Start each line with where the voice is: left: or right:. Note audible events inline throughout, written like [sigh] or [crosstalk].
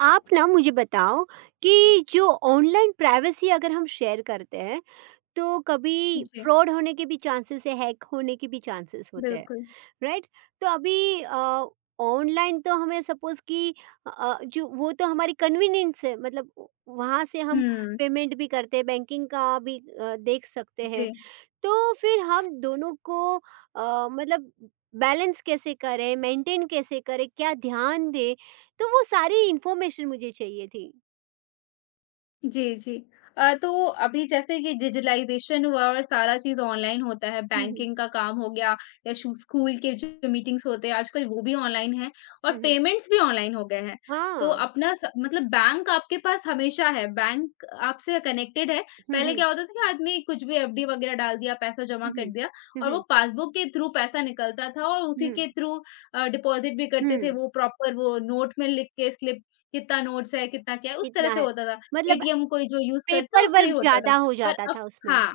right: आप ना मुझे बताओ कि जो ऑनलाइन प्राइवेसी अगर हम शेयर करते हैं तो कभी
left: जी,
right: फ्रॉड होने के भी चांसेस है, हैक होने के भी चांसेस होते हैं।
left: बिल्कुल।
right: राइट, तो अभी ऑनलाइन तो हमें सपोज कि जो वो तो हमारी कन्वीनियंस है, मतलब वहाँ से हम
left: हुँ,
right: पेमेंट भी करते हैं, बैंकिंग का भी देख सकते हैं।
left: जी।
right: तो फिर हम दोनों को मतलब बैलेंस कैसे करें, मेंटेन कैसे करें, क्या ध्यान दें? तो वो सारी इन्फॉर्मेशन मुझे चाहिए थी।
left: जी, जी। तो अभी जैसे कि विजुअलाइज़ेशन हुआ और सारा चीज़ ऑनलाइन होता है,
right: हुँ, हुँ।
left: बैंकिंग का काम हो गया या शु स्कूल के जो मीटिंग्स होते हैं आजकल वो भी ऑनलाइन हैं और
right: हुँ, हुँ।
left: पेमेंट्स भी ऑनलाइन हो गए हैं। तो
right: हाँ।
left: अपना स मतलब बैंक आपके पास हमेशा है, बैंक आपसे कनेक्टेड है।
right: हुँ,
left: पहले
right: हुँ।
left: क्या होता था कि आदमी कुछ भी एफडी वगैरह डाल दिया, पैसा जमा
right: हुँ,
left: कर
right: हुँ।
left: दिया
right: हुँ,
left: और वो
right: हुँ।
left: पासबुक के थ्रू पैसा निकलता था और उसी
right: हुँ,
left: के थ्रू डिपॉज़िट भी करते
right: हुँ।
left: थे। वो प्रॉपर वो नोट में लिख के स्लिप कितना नोट्स है, कितना क्या है, उस तरह
right: कितना
left: से
right: है?
left: होता था।
right: मतलब
left: एटीएम कोई जो यूज़ करता है
right: पेपर
left: उससे ही
right: वर्क
left: होता था।
right: ज़्यादा हो
left: पर
right: जाता
left: अब
right: था उसमें।
left: हाँ,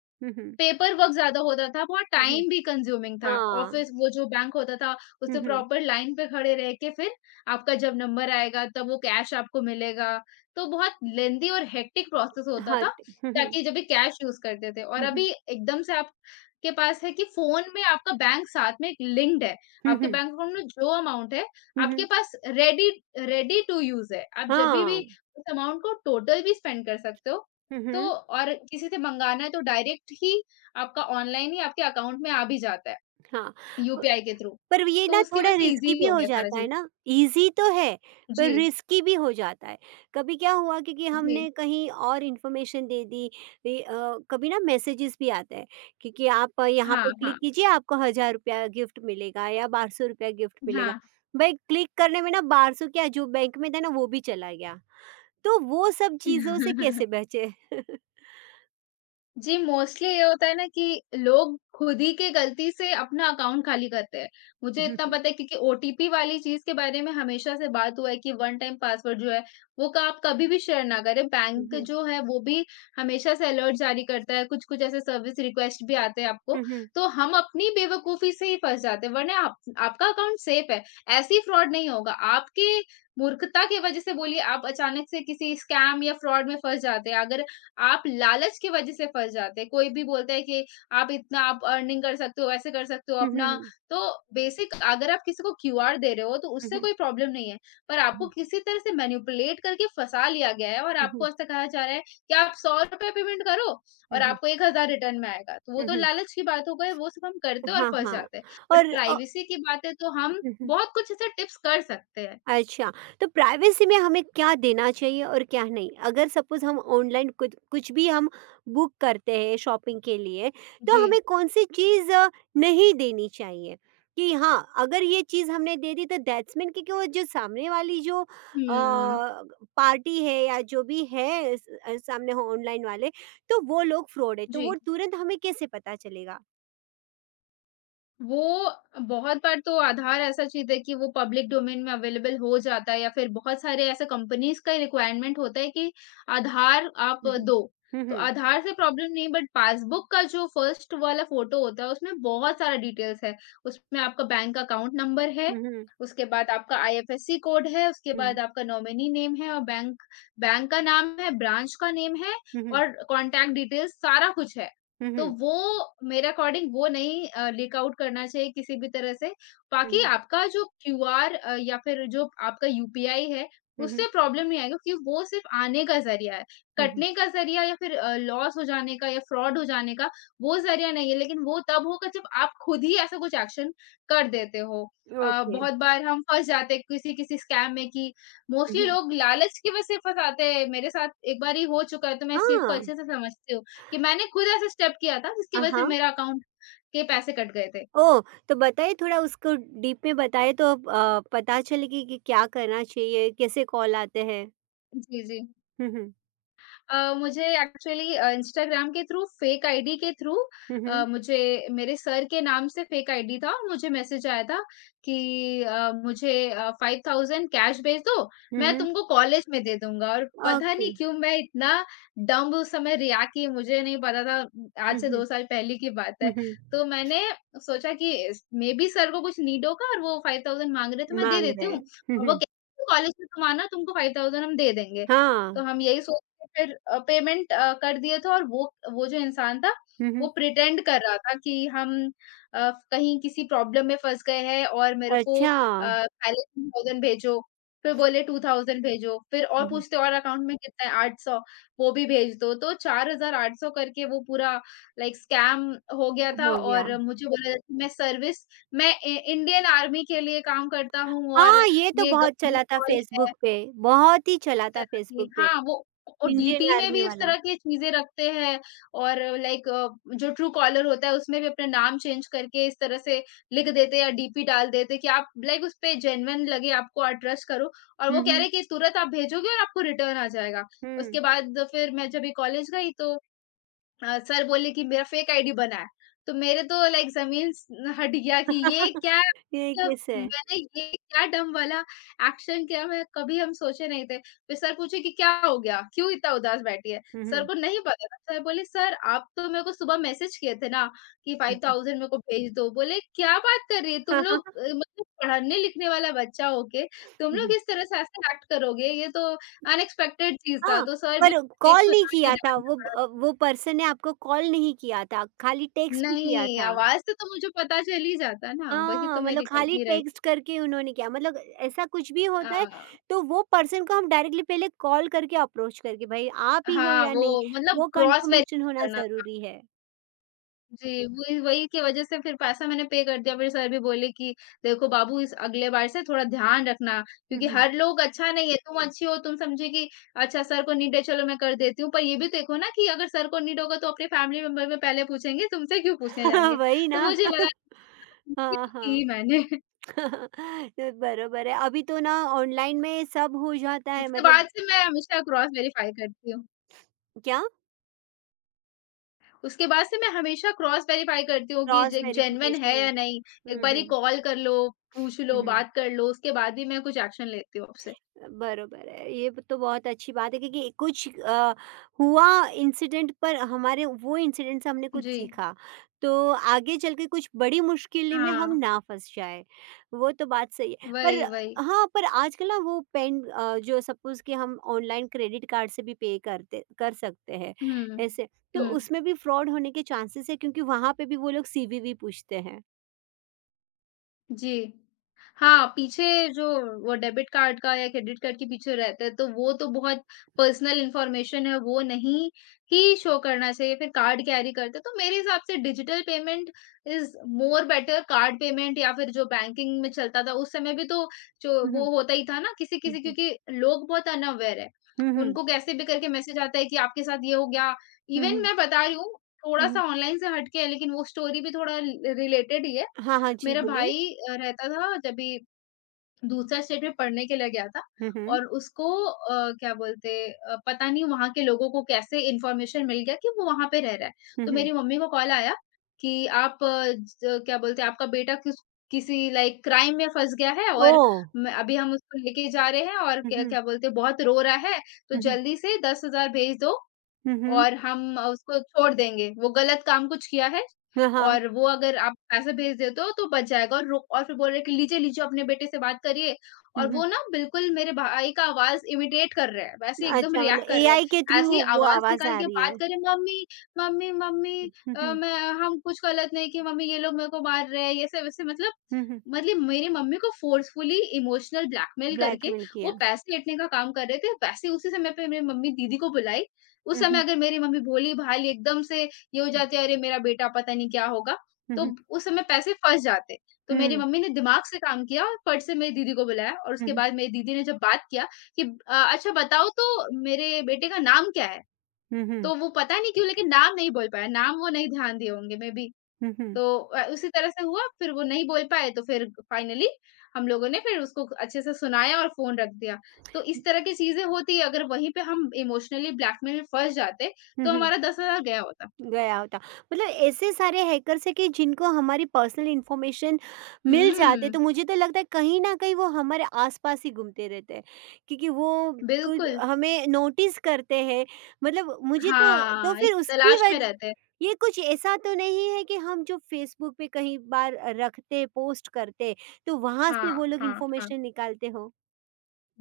right: हुँ, हुँ।
left: पेपर वर्क ज़्यादा होता था, बहुत
right: हुँ, हुँ।
left: टाइम भी कंज़्यूमिंग था।
right: हाँ।
left: ऑफ़िस वो जो बैंक होता था,
right: हुँ,
left: उससे
right: हुँ।
left: प्रॉपर लाइन पे खड़े रह के फिर आपका जब नंबर आएगा तब वो कैश आपको मिलेगा। तो बहुत लेंदी और हेक्टिक प्रोसेस होता था,
right: हट हुँ, हुँ।
left: ताकि जब भी कैश यूज़ करते थे और
right: हुँ, हुँ।
left: अभी एकदम से आपके पास है कि फ़ोन में आपका बैंक साथ में एक लिंक्ड है।
right: हुँ,
left: आपके
right: हुँ।
left: बैंक अकाउंट में जो अमाउंट है,
right: हुँ,
left: आपके
right: हुँ।
left: पास रेडी रेडी टू यूज़ है। आप जभी भी
right: हाँ।
left: उस अमाउंट को टोटल भी स्पेंड कर सकते हो।
right: हुँ,
left: तो
right: हुँ।
left: और किसी से मँगाना है तो डायरेक्ट ही आपका ऑनलाइन ही आपके अकाउंट में आ भी जाता है,
right: हाँ।
left: यूपीआई के थ्रू।
right: पर ये
left: तो
right: ना
left: उसकी वजह
right: थोड़ा
left: से
right: रिस्की
left: ईज़ी
right: भी
left: हो
right: हो
left: गया सारा
right: जाता है
left: चीज़।
right: ना, ईज़ी तो है, पर
left: जी,
right: रिस्की भी हो जाता है। कभी क्या हुआ कि
left: जी।
right: हमने कहीं और इन्फॉर्मेशन दे दी, ये कभी ना मैसेजेस भी आते हैं कि आप यहाँ
left: हाँ,
right: पे
left: हाँ,
right: क्लिक कीजिए, आपको ₹1000 गिफ्ट मिलेगा या ₹1200 गिफ्ट मिलेगा।
left: हाँ।
right: भई क्लिक करने में ना 1200 क्या जो बैंक में था ना, वो भी चला गया। तो वो सब चीज़ों से कैसे
left: [laughs]
right: बचें?
left: जी, मोस्टली ये होता है ना कि लोग खुद ही के गलती से अपना अकाउंट खाली करते हैं। मुझे
right: हुँ,
left: इतना
right: हुँ।
left: पता है क्योंकि ओटीपी वाली चीज़ के बारे में हमेशा से बात हुआ है कि वन टाइम पासवर्ड जो है, वो का आप कभी भी शेयर ना करें।
right: हुँ,
left: बैंक
right: हुँ।
left: जो है वो भी हमेशा से अलर्ट जारी करता है, कुछ-कुछ ऐसे सर्विस रिक्वेस्ट भी आते हैं आपको।
right: हुँ,
left: तो हम अपनी बेवकूफ़ी से ही फँस जाते हैं वरना आप आपका अकाउंट सेफ है, ऐसे ही फ्रॉड नहीं होगा। आपके मूर्खता की वज़ह से बोलिए आप अचानक से किसी स्कैम या फ्रॉड में फँस जाते हैं। अगर आप लालच की वजह से फँस जाते हैं। कोई भी बोलता है कि आप इतना आप अर्निंग कर सकते हो, ऐसे कर सकते हो
right: हुँ। हुँ,
left: अपना
right: हुँ।
left: तो बेसिक अगर आप किसी को क्यूआर दे रहे हो तो
right: हुँ,
left: उससे
right: हुँ।
left: कोई प्रॉब्लम नहीं है। पर आपको
right: हुँ,
left: किसी तरह से मैनिपुलेट करके फँसा लिया गया है और
right: हुँ।
left: आपको
right: हुँ,
left: ऐसा कहा जा रहा है कि आप ₹100 पेमेंट करो और
right: हुँ।
left: आपको 1000 रिटर्न में आएगा। तो वो
right: हुँ,
left: तो
right: हुँ।
left: लालच की बात हो गई, वो सब हम करते हैं
right: [laughs]
left: और
right: हाँ,
left: फँस
right: हाँ।
left: जाते हैं। बट
right: और
left: प्राइवेसी की बात है तो हम
right: हुँ, हुँ।
left: बहुत कुछ ऐसे टिप्स कर सकते हैं।
right: अच्छा, तो प्राइवेसी में हमें क्या देना चाहिए और क्या नहीं? अगर सपोज़ हम ऑनलाइन कुछ कुछ भी हम बुक करते हैं शॉपिंग के लिए, तो
left: जी।
right: हमें कौन-सी चीज़ नहीं देनी चाहिए? कि हाँ, अगर ये चीज़ हमने दे दी तो दैट्स मीन, क्योंकि वो जो सामने वाली जो
left: हुँ।
right: पार्टी है या जो भी है, सामने हो ऑनलाइन वाले, तो वो लोग फ्रॉड है, तो
left: जी।
right: वो तुरंत हमें कैसे पता चलेगा?
left: वो बहुत बार तो आधार ऐसा चीज़ है कि वो पब्लिक डोमेन में अवेलेबल हो जाता है या फिर बहुत सारे ऐसे कंपनीज़ का रिक्वायरमेंट होता है कि आधार आप
right: हुँ, हुँ।
left: दो।
right: हुँ,
left: तो
right: हुँ।
left: आधार से प्रॉब्लम नहीं बट पासबुक का जो फर्स्ट वाला फ़ोटो होता है उसमें बहुत सारा डिटेल्स है। उसमें आपका बैंक अकाउंट नंबर है, उसके बाद आपका आईएफएससी कोड है, उसके
right: हुँ,
left: बाद
right: हुँ।
left: आपका नॉमिनी नेम है और बैंक बैंक का नाम है, ब्रांच का नेम है
right: हुँ, हुँ।
left: और कॉन्टैक्ट डिटेल्स सारा कुछ है।
right: हुँ,
left: तो
right: हुँ।
left: वो मेरे अकॉर्डिंग वो नहीं लीक आउट करना चाहिए किसी भी तरह से।
right: हुँ,
left: बाकी
right: हुँ।
left: आपका जो क्यूआर या फिर जो आपका यूपीआई है,
right: हुँ,
left: उससे
right: हुँ।
left: प्रॉब्लम नहीं आएगा क्योंकि वो सिर्फ़ आने का ज़रिया है।
right: हुँ, हुँ। हुँ, हुँ।
left: कटने का ज़रिया या फिर लॉस हो जाने का या फ्रॉड हो जाने का, वो ज़रिया नहीं है। लेकिन वो तब होगा जब आप खुद ही ऐसा कुछ एक्शन कर देते हो।
right: ओके।
left: बहुत बार हम फँस जाते हैं किसी-किसी स्कैम में कि मोस्टली
right: उहुँ।
left: लोग लालच की वजह से फँसाते हैं। मेरे साथ एक बार ही हो चुका है, तो मैं इस चीज़ को
right: हाँ।
left: अच्छे से समझती हूँ। कि मैंने खुद ऐसा स्टेप किया था जिसकी वजह से
right: हाँ।
left: मेरा अकाउंट के पैसे कट गए थे।
right: ओह! तो बताइए थोड़ा उसको डीप में बताइए तो पता चले कि क्या करना चाहिए, कैसे कॉल आते हैं?
left: जी, जी।
right: हुँ, हुँ।
left: मुझे एक्चुअली इंस्टाग्राम के थ्रू फेक आईडी के थ्रू
right: हुँ, हुँ।
left: मुझे मेरे सर के नाम से फेक आईडी था और मुझे मैसेज आया था कि मुझे 5000 कैश भेज दो
right: हुँ,
left: मैं
right: हुँ।
left: तुमको कॉलेज में दे दूंगा और पता
right: ओके।
left: नहीं क्यों मैं इतना डम्ब उस समय रिएक्ट की मुझे नहीं पता था आज
right: हुँ,
left: से दो
right: हुँ।
left: साल पहले की बात है
right: हुँ, हुँ।
left: तो मैंने सोचा कि मे बी सर को कुछ नीड होगा और वो 5000 मांग रहे तो मैं दे
right: माँग
left: देती
right: रहे हैं।
left: हूँ
right: हुँ,
left: और वो
right: हुँ।
left: कॉलेज में तुम आना तुमको 5000 हम दे देंगे
right: हाँ।
left: तो हम यही सोच फिर पेमेंट कर दिए थे और वो जो इंसान था,
right: हुँ,
left: वो
right: हुँ।
left: प्रिटेंड कर रहा था कि हम कहीं किसी प्रॉब्लम में फँस गए हैं और मेरे को
right: अच्छा।
left: पहले 2000 भेजो, फिर बोले 2000 भेजो, फिर और
right: हुँ, हुँ।
left: पूछते और अकाउंट में कितना है 800 वो भी भेज दो, तो 4800 करके वो पूरा लाइक स्कैम हो गया था
right: हो गया।
left: और मुझे बोला था कि मैं सर्विस मैं इ इंडियन आर्मी के लिए काम करता हूँ और
right: हाँ, ये तो
left: ये
right: बहुत
left: गवर्नमेंट
right: चला था
left: कॉल है
right: फ़ेसबुक पे, बहुत ही
left: इस
right: चला था
left: तरह की
right: फ़ेसबुक पे,
left: हाँ, वो और
right: इंडियन
left: डीपी में
right: आर्मी
left: भी इस
right: वाला।
left: तरह की चीज़ें रखते हैं और लाइक जो ट्रू कॉलर होता है उसमें भी अपना नाम चेंज करके इस तरह से लिख देते हैं या डीपी डाल देते हैं कि आप लाइक उस पे जेन्युइन लगे आपको आप ट्रस्ट करो और वो
right: हुँ,
left: कह रहे
right: हुँ।
left: हैं कि तुरंत आप भेजोगे और आपको रिटर्न आ जाएगा।
right: हुँ।
left: उसके बाद फिर मैं जब भी कॉलेज गई तो सर बोले कि मेरा फेक आईडी बना है। तो मेरे तो लाइक ज़मीन स हट गया कि ये
right: [laughs]
left: क्या है?
right: ये
left: मतलब
right: कैसे है?
left: मैंने ये क्या डंब वाला एक्शन किया मैं कभी हम सोचे नहीं थे। फिर सर पूछे कि क्या हो गया? क्यों इतना उदास बैठी है?
right: हुँ,
left: सर
right: हुँ।
left: को नहीं पता था। सर बोले सर आप तो मेरे को सुबह मैसेज किए थे ना कि
right: हुँ, हुँ।
left: 5000 मेरे को भेज दो। बोले क्या बात कर रही है? तुम
right: हाँ,
left: लोग
right: हाँ, हाँ।
left: मतलब पढ़ने-लिखने वाला बच्चा हो के तुम
right: हुँ,
left: लोग
right: हुँ।
left: इस तरह से ऐसे एक्ट करोगे? ये तो अनएक्सपेक्टेड चीज़ था।
right: हाँ,
left: तो सर भी
right: पर
left: लाइक
right: कॉल नहीं
left: सुना के
right: किया
left: डाँट
right: था
left: भी
right: वो
left: पड़ा।
right: वो पर्सन ने आपको कॉल नहीं किया था, खाली टेक्स्ट ही किया
left: नहीं,
right: था।
left: आवाज़ से तो मुझे पता चल ही जाता ना, वही तो
right: हाँ,
left: मेरी
right: मतलब खाली
left: गलती रही।
right: टेक्स्ट करके उन्होंने किया, मतलब ऐसा कुछ भी
left: अ,
right: होता है, तो वो पर्सन को हम डायरेक्टली पहले कॉल करके अप्रोच करके भाई आप ही हो
left: हाँ,
right: या नहीं,
left: वो मतलब
right: वो
left: क्रॉस
right: कन्फर्मेशन
left: वेरीफ़ाई
right: होना
left: करना था।
right: ज़रूरी है।
left: जी, वही वही की वजह से फिर पैसा मैंने पे कर दिया, फिर सर भी बोले कि देखो बाबू इस अगले बार से थोड़ा ध्यान रखना,
right: हुँ,
left: क्योंकि
right: हुँ।
left: हर लोग अच्छा नहीं है, तुम अच्छी हो, तुम समझे कि अच्छा सर को नीड है चलो मैं कर देती हूँ, पर ये भी तो देखो ना कि अगर सर को नीड होगा तो अपने फैमिली मेंबर में पहले पूछेंगे, तुमसे क्यों पूछने जाएँगे?
right: [laughs] वही ना।
left: तो मुझे लगा
right: [laughs]
left: कि गलती
right: हाँ,
left: तो की
right: हाँ।
left: ही मैंने। [laughs]
right: [laughs] ये बरोबर है, अभी तो ना ऑनलाइन में सब हो जाता है
left: उसके बाद
right: मतलब।
left: से मैं हमेशा क्रॉस वेरीफ़ाई करती हूँ।
right: क्या?
left: उसके बाद से मैं हमेशा क्रॉस वेरीफाई करती हूँ कि
right: क्रॉस
left: जे जेन्युइन है
right: वेरिफिकेशन।
left: या नहीं। एक
right: हुँ,
left: बारी
right: हुँ।
left: कॉल कर लो, पूछ
right: हुँ,
left: लो,
right: हुँ।
left: बात कर लो, उसके बाद ही मैं कुछ एक्शन लेती हूँ आपसे।
right: बरोबर है। ये तो बहुत अच्छी बात है, क्योंकि कुछ हुआ इंसिडेंट, पर हमारे वो इंसिडेंट से हमने कुछ
left: जी।
right: सीखा। तो आगे चल के कुछ बड़ी मुश्किल में हम
left: हाँ,
right: ना फँस जाएँ। वो तो बात सही है। पर
left: वही, वही।
right: हाँ, पर आजकल ना वो पेन जो सपोज़ कि हम ऑनलाइन क्रेडिट कार्ड से भी पे करते कर सकते हैं,
left: हुँ।
right: ऐसे। तो
left: हुँ।
right: उसमें भी फ्रॉड होने के चांसेस है, क्योंकि वहाँ पे भी वो लोग सीवीवी पूछते हैं।
left: जी। हाँ, पीछे जो वो डेबिट कार्ड का या क्रेडिट कार्ड के पीछे रहता है, तो वो तो बहुत पर्सनल इन्फॉर्मेशन है, वो नहीं ही शो करना चाहिए, फिर कार्ड कैरी करते हैं। तो मेरे हिसाब से digital payment is more better card payment या फिर जो बैंकिंग में चलता था, उस समय भी तो जो
right: हुँ, हुँ।
left: वो होता ही था ना
right: हुँ,
left: किसी-किसी
right: हुँ।
left: क्योंकि लोग बहुत अनअवेयर है।
right: हुँ, हुँ।
left: उनको कैसे भी करके मैसेज आता है कि आपके साथ ये हो गया।
right: हुँ,
left: इवन
right: हुँ।
left: मैं बता रही हूँ,
right: हुँ,
left: थोड़ा-सा
right: हुँ।
left: ऑनलाइन से हट के है, लेकिन वो स्टोरी भी थोड़ा रिलेटेड ही है।
right: हाँ, हाँ। जी,
left: मेरा
right: बोलिए।
left: भाई रहता था जब भी दूसरा स्टेट में पढ़ने के लिए गया था
right: हुँ, हुँ।
left: और उसको पता नहीं वहाँ के लोगों को कैसे इन्फॉर्मेशन मिल गया कि वो वहाँ पे रह रहा है।
right: हुँ,
left: तो
right: हुँ।
left: मेरी मम्मी को कॉल आया कि आप अ, ज क्या बोलते हैं आपका बेटा किसी लाइक क्राइम में फँस गया है और
right: ओह!
left: म अभी हम उसको लेके जा रहे हैं और
right: हुँ,
left: क्या
right: हुँ।
left: क्या बोलते हैं बहुत रो रहा है, तो
right: हुँ, हुँ।
left: जल्दी से 10,000 भेज दो
right: हुँ, हुँ।
left: और हम उसको छोड़ देंगे। वो गलत काम कुछ किया है
right: हाँ, हाँ।
left: और वो अगर आप पैसे भेज देते हो तो बच जाएगा और रो और फिर बोल रहे हैं कि लीजिए, लीजिए अपने बेटे से बात करिए
right: हुँ,
left: और वो
right: हुँ।
left: ना बिल्कुल मेरे भाई का आवाज़ इमिटेट कर रहे हैं, वैसे ही एकदम
right: अच्छा, मतलब
left: रिएक्ट कर रहे हैं।
right: एआई के
left: ऐसे
right: थ्रू
left: ही
right: वो
left: आवाज़
right: आवाज़
left: निकाल
right: आ
left: के
right: रही
left: बात
right: है।
left: कर रहे हैं, "मम्मी, मम्मी, मम्मी
right: हुँ, हुँ।
left: मैं हम कुछ गलत नहीं किए मम्मी, ये लोग मेरे को मार रहे हैं।" ये सब ऐसे मतलब
right: हुँ, हुँ।
left: मतलब मेरी मम्मी को फ़ोर्सफुली इमोशनल ब्लैकमेल करके
right: ब्लैकमेल
left: वो
right: किया।
left: पैसे ऐंठने का काम कर रहे थे। वैसे उसी समय पे मेरी मम्मी दीदी को बुलाई उस
right: हुँ,
left: समय
right: हुँ।
left: अगर मेरी मम्मी भोली-भाली एकदम से ये हो जाती है, "अरे! "मेरा बेटा पता नहीं क्या होगा?"
right: हुँ,
left: तो
right: हुँ।
left: उस समय पैसे फँस जाते। तो
right: हुँ,
left: मेरी
right: हुँ।
left: मम्मी ने दिमाग से काम किया और फट से मेरी दीदी को बुलाया और
right: हुँ,
left: उसके
right: हुँ।
left: बाद मेरी दीदी ने जब बात किया कि "अच्छा बताओ तो मेरे बेटे का नाम क्या है?"
right: हुँ, हुँ।
left: तो वो पता नहीं क्यों लेकिन नाम नहीं बोल पाया, नाम वो नहीं ध्यान दिए होंगे, मेबी।
right: हुँ, हुँ।
left: तो उसी तरह से हुआ, फिर वो नहीं बोल पाए तो फिर फाइनली हम लोगों ने फिर उसको अच्छे से सुनाया और फ़ोन रख दिया। तो इस तरह की चीज़ें होती है, अगर वहीं पे हम इमोशनली ब्लैकमेल में फँस जाते,
right: हुँ,
left: तो
right: हुँ। हुँ।
left: हमारा 10,000 गया होता।
right: गया होता। मतलब ऐसे सारे हैकर्स हैं कि जिनको हमारी पर्सनल इन्फॉर्मेशन मिल जाते
left: हुँ,
right: तो मुझे तो लगता है कहीं न कहीं वो हमारे आस-पास ही घूमते रहते हैं। क्योंकि वो कुछ
left: बिल्कुल।
right: हमें नोटिस करते हैं, मतलब मुझे तो। तो
left: हाँ, इस
right: फिर उसकी
left: तलाश में
right: वज,
left: रहते हैं।
right: ये कुछ ऐसा तो नहीं है कि हम जो फ़ेसबुक पे कहीं बार रखते, पोस्ट करते तो वहाँ से वो
left: हाँ,
right: लोग
left: हाँ, हाँ।
right: इन्फॉर्मेशन निकालते हो?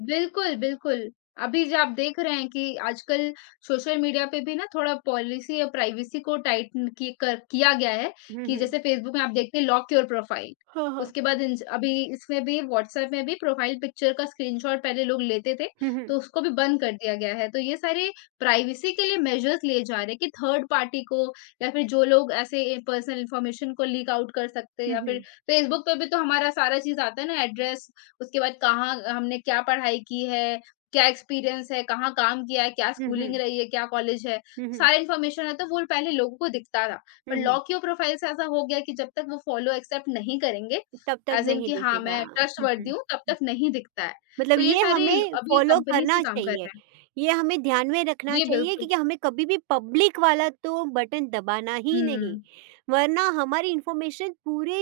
left: बिल्कुल, बिल्कुल। अभी जो आप देख रहे हैं कि आजकल सोशल मीडिया पे भी ना थोड़ा पॉलिसी या प्राइवेसी को टाइटन की कर किया गया है,
right: हुँ,
left: कि
right: हुँ।
left: जैसे फ़ेसबुक में आप देखते हैं लॉक योर प्रोफाइल।
right: हाँ, हाँ।
left: उसके बाद इंस अभी इसमें भी व्हाट्सएप में भी प्रोफाइल पिक्चर का स्क्रीनशॉट पहले लोग लेते थे,
right: हुँ, हुँ।
left: तो उसको भी बंद कर दिया गया है। तो ये सारे प्राइवेसी के लिए मेजर्स लिए जा रहे हैं कि थर्ड पार्टी को या फिर जो लोग ऐसे ए पर्सनल इन्फॉर्मेशन को लीक आउट कर सकते हैं
right: हुँ,
left: या फिर
right: हुँ।
left: फ़ेसबुक पे भी तो हमारा सारा चीज़ आता है ना, एड्रेस, उसके बाद कहाँ हमने क्या पढ़ाई की है, क्या एक्सपीरियंस है, कहाँ काम किया है, क्या
right: हुँ,
left: स्कूलिंग
right: हुँ।
left: रही है, क्या कॉलेज है,
right: हुँ, हुँ।
left: सारी इन्फॉर्मेशन है तो वो पहले लोगों को दिखता था। पर
right: हुँ, हुँ।
left: लॉ-क्यू प्रोफाइल से ऐसा हो गया कि जब तक वो फॉलो एक्सेप्ट नहीं करेंगे,
right: तब तक
left: ऐज़ इन
right: नहीं
left: कि हाँ,
right: दिखेगा।
left: मैं
right: हुँ,
left: ट्रस्टवर्दी
right: हुँ।
left: हूँ, तब तक नहीं दिखता है।
right: मतलब
left: तो ये
right: ये
left: सारे ल
right: हमें
left: अभी
right: फ़ॉलो
left: कंपनीज़ भी
right: करना
left: काम कर
right: चाहिए,
left: रहे हैं।
right: ये हमें ध्यान में रखना
left: जी,
right: चाहिए,
left: बिल्कुल।
right: क्योंकि हमें कभी भी पब्लिक वाला तो बटन दबाना ही नहीं,
left: हुँ।
right: वरना हमारी इन्फॉर्मेशन पूरे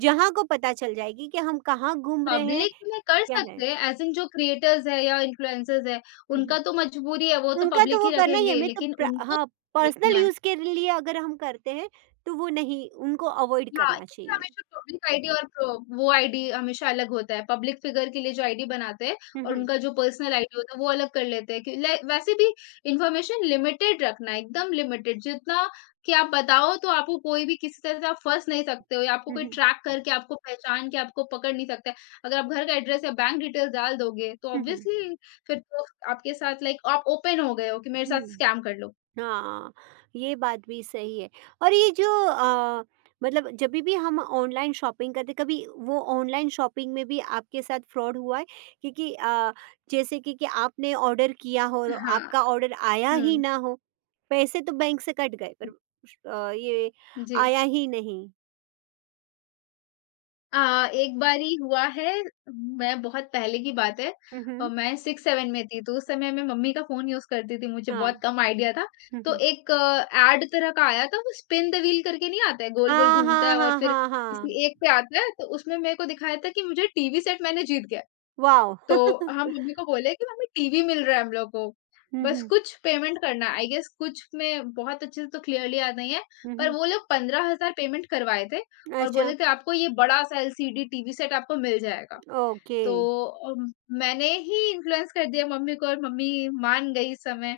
right: जहाँ को पता चल जाएगी कि हम कहाँ घूम रहे हैं,
left: पब्लिक में कर
right: क्या है।
left: सकते हैं ऐज़ इन जो क्रिएटर्स हैं या इन्फ्लुएंसर्स हैं,
right: हुँ,
left: उनका
right: हुँ।
left: तो मजबूरी है, वो तो
right: उनका तो
left: पब्लिक
right: वो
left: ही
right: करना ही है,
left: रखेंगे,
right: मैं तो
left: लेकिन
right: प्र
left: उनको
right: हाँ, पर्सनल
left: देखना है।
right: यूज़ के लिए अगर हम करते हैं, तो वो नहीं, उनको अवॉइड
left: हाँ,
right: करना
left: इसलिए
right: चाहिए।
left: हमेशा पब्लिक आईडी और प्र वो आईडी हमेशा अलग होता है। पब्लिक फिगर के लिए जो आईडी बनाते हैं
right: हुँ,
left: और
right: हुँ।
left: उनका जो पर्सनल आईडी होता है वो अलग कर लेते हैं कि ले वैसे भी इन्फॉर्मेशन लिमिटेड रखना है, एकदम लिमिटेड जितना कि आप बताओ तो आपको कोई भी किसी तरह से आप फँस नहीं सकते हो या आपको
right: हुँ,
left: कोई
right: हुँ।
left: ट्रैक करके आपको पहचान के आपको पकड़ नहीं सकता है। अगर आप घर का एड्रेस या बैंक डिटेल्स डाल दोगे तो
right: हुँ, हुँ।
left: ऑब्वियसली फिर तो आपके साथ लाइक आप ओपन हो गए हो कि मेरे साथ
right: हुँ।
left: स्कैम कर लो।
right: हाँ, ये बात भी सही है। और ये जो मतलब जभी भी हम ऑनलाइन शॉपिंग करते, कभी वो ऑनलाइन शॉपिंग में भी आपके साथ फ्रॉड हुआ है? क्योंकि जैसे कि आपने ऑर्डर किया हो और
left: हाँ,
right: आपका ऑर्डर आया ही
left: हुँ।
right: ना हो, पैसे तो बैंक से कट गए पर ये
left: जी।
right: आया ही नहीं।
left: एक बारी हुआ है, मैं बहुत पहले की बात है।
right: हुँ, हुँ।
left: मैं 6-7 में थी, तो उस समय मैं मम्मी का फ़ोन यूज़ करती थी, मुझे
right: हाँ।
left: बहुत कम आइडिया था।
right: हुँ,
left: तो
right: हुँ।
left: एक एड तरह का आया था, वो स्पिन द व्हील करके नहीं आता है, गोल-गोल
right: हाँ,
left: घूमता
right: हाँ,
left: है और
right: हाँ,
left: फिर
right: हाँ, हाँ।
left: किसी एक पे आता है, तो उसमें मेरे को दिखाया था कि मुझे टीवी सेट मैंने जीत गया है।
right: वॉव!
left: तो हम मम्मी को बोले कि मम्मी टीवी मिल रहा है हम लोग को।
right: हुँ,
left: बस
right: हुँ।
left: कुछ पेमेंट करना है, आई गेस कुछ में बहुत अच्छे से तो क्लियरली याद नहीं है,
right: हुँ,
left: पर
right: हुँ।
left: वो लोग 15,000 पेमेंट करवाए थे
right: [laughs]
left: और
right: अच्छा,
left: बोले थे आपको ये बड़ा-सा एलसीडी टीवी सेट आपको मिल जाएगा।
right: ओके।
left: तो अम, मैंने ही इन्फ्लुएंस कर दिया मम्मी को और मम्मी मान गई इस समय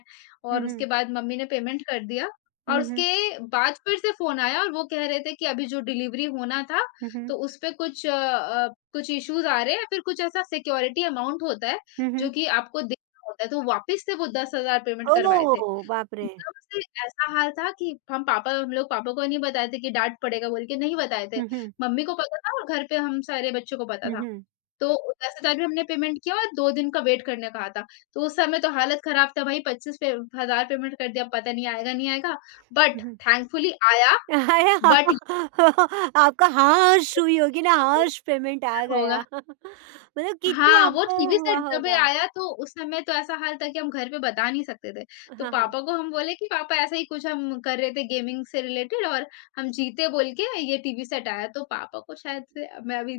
right: हुँ,
left: और
right: हुँ।
left: उसके बाद मम्मी ने पेमेंट कर दिया और
right: हुँ, हुँ।
left: उसके बाद फिर से फ़ोन आया और वो कह रहे थे कि अभी जो डिलीवरी होना था,
right: हुँ, हुँ।
left: तो उस पे कुछ कुछ इश्यूज़ आ रहे हैं, फिर कुछ ऐसा सिक्योरिटी अमाउंट होता है,
right: हुँ,
left: जो
right: हुँ।
left: कि आपको देना होता है, तो वापस से वो 10,000 पेमेंट करवाए थे।
right: ओह! बाप रे!
left: एकदम से ऐसा हाल था कि हम लोग पापा को नहीं बताए थे कि डाँट पड़ेगा बोल के नहीं बताए थे।
right: हुँ, हुँ।
left: मम्मी को पता था और घर पे हम सारे बच्चों को पता
right: हुँ,
left: था।
right: हुँ।
left: तो 10,000 भी हमने पेमेंट किया और 2 दिन का वेट करने कहा था। तो उस समय तो हालत खराब था भाई, 25 पे हज़ार पेमेंट कर दिया, पता नहीं आएगा, नहीं आएगा। But
right: hmm, hmm.
left: थैंकफुली आया।
right: अरे हाँ,
left: बट ये
right: [laughs] आपका हाश हुई
left: सोचिए
right: होगी ना,
left: देखिए कि
right: हाश पेमेंट आ
left: क्या
right: गया।
left: होगा?
right: [laughs] मतलब कितनी
left: हाँ, वो
right: आपको
left: टीवी
right: हुआ
left: सेट जब ये
right: होगा?
left: आया तो उस समय तो ऐसा हाल था कि हम घर पे बता नहीं सकते थे। तो
right: हाँ, हाँ।
left: पापा को हम बोले कि पापा ऐसा ही कुछ हम कर रहे थे गेमिंग से रिलेटेड और हम जीते बोल के ये टीवी सेट आया। तो पापा को शायद से मैं अभी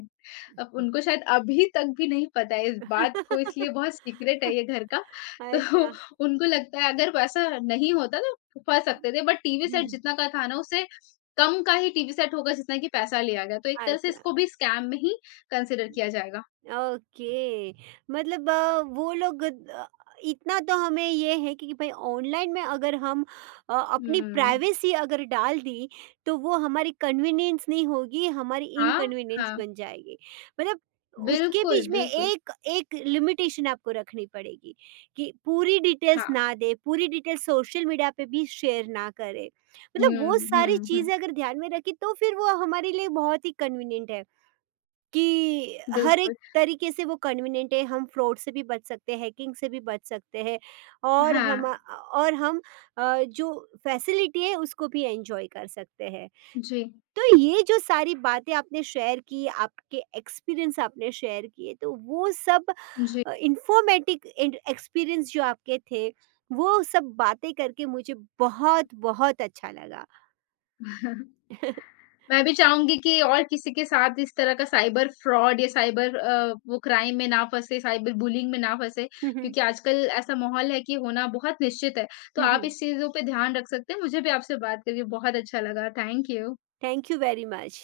left: अब उनको शायद अभी तक भी नहीं पता है इस बात को, इसलिए बहुत
right: [laughs]
left: सीक्रेट है ये घर का। [laughs] तो
right: अच्छा।
left: उनको लगता है अगर वैसा नहीं होता तो फँस सकते थे, बट टीवी
right: हुँ,
left: सेट
right: हुँ।
left: जितना का था ना उससे कम का ही टीवी सेट होगा जितना कि पैसा लिया गया। तो एक तरह से
right: अच्छा।
left: इसको भी स्कैम में ही कंसीडर किया जाएगा।
right: ओके, मतलब वो लोग इतना तो हमें ये है कि भाई ऑनलाइन में अगर हम अपनी
left: हुँ।
right: प्राइवेसी अगर डाल दी तो वो हमारी कन्वीनियंस नहीं होगी, हमारी
left: हाँ,
right: इनकन्वीनियंस
left: हाँ।
right: बन जाएगी। मतलब उसके
left: बिल्कुल,
right: बीच में
left: बिल्कुल।
right: एक एक लिमिटेशन आपको रखनी पड़ेगी कि पूरी डिटेल्स
left: हाँ।
right: ना दे, पूरी डिटेल्स सोशल मीडिया पे भी शेयर ना करे। मतलब
left: हुँ,
right: वो सारी
left: हुँ, हुँ।
right: चीज़ें अगर ध्यान में रखी तो फिर वो हमारे लिए बहुत ही कन्वीनियंट है कि हर
left: बिल्कुल।
right: एक तरीके से वो कन्वीनिएंट है, हम फ्रॉड से भी बच सकते हैं, हैकिंग से भी बच सकते हैं और
left: हाँ।
right: हम जो फैसिलिटी है उसको भी एंजॉय कर सकते हैं।
left: जी,
right: तो ये जो सारी बातें आपने शेयर की, आपके एक्सपीरियंस आपने शेयर किए, तो वो सब
left: जी।
right: इंफॉर्मेटिक एक्सपीरियंस जो आपके थे, वो सब बातें करके मुझे बहुत बहुत अच्छा लगा।
left: [laughs] मैं भी चाहूँगी कि और किसी के साथ इस तरह का साइबर फ्रॉड या साइबर वो क्राइम में ना फँसे, साइबर बुलिंग में ना फँसे क्योंकि
right: [laughs]
left: आजकल ऐसा माहौल है कि होना बहुत निश्चित है। तो आप इस चीज़ों पे ध्यान रख सकते हैं। मुझे भी आपसे बात करके बहुत अच्छा लगा। Thank you.
right: Thank you very much.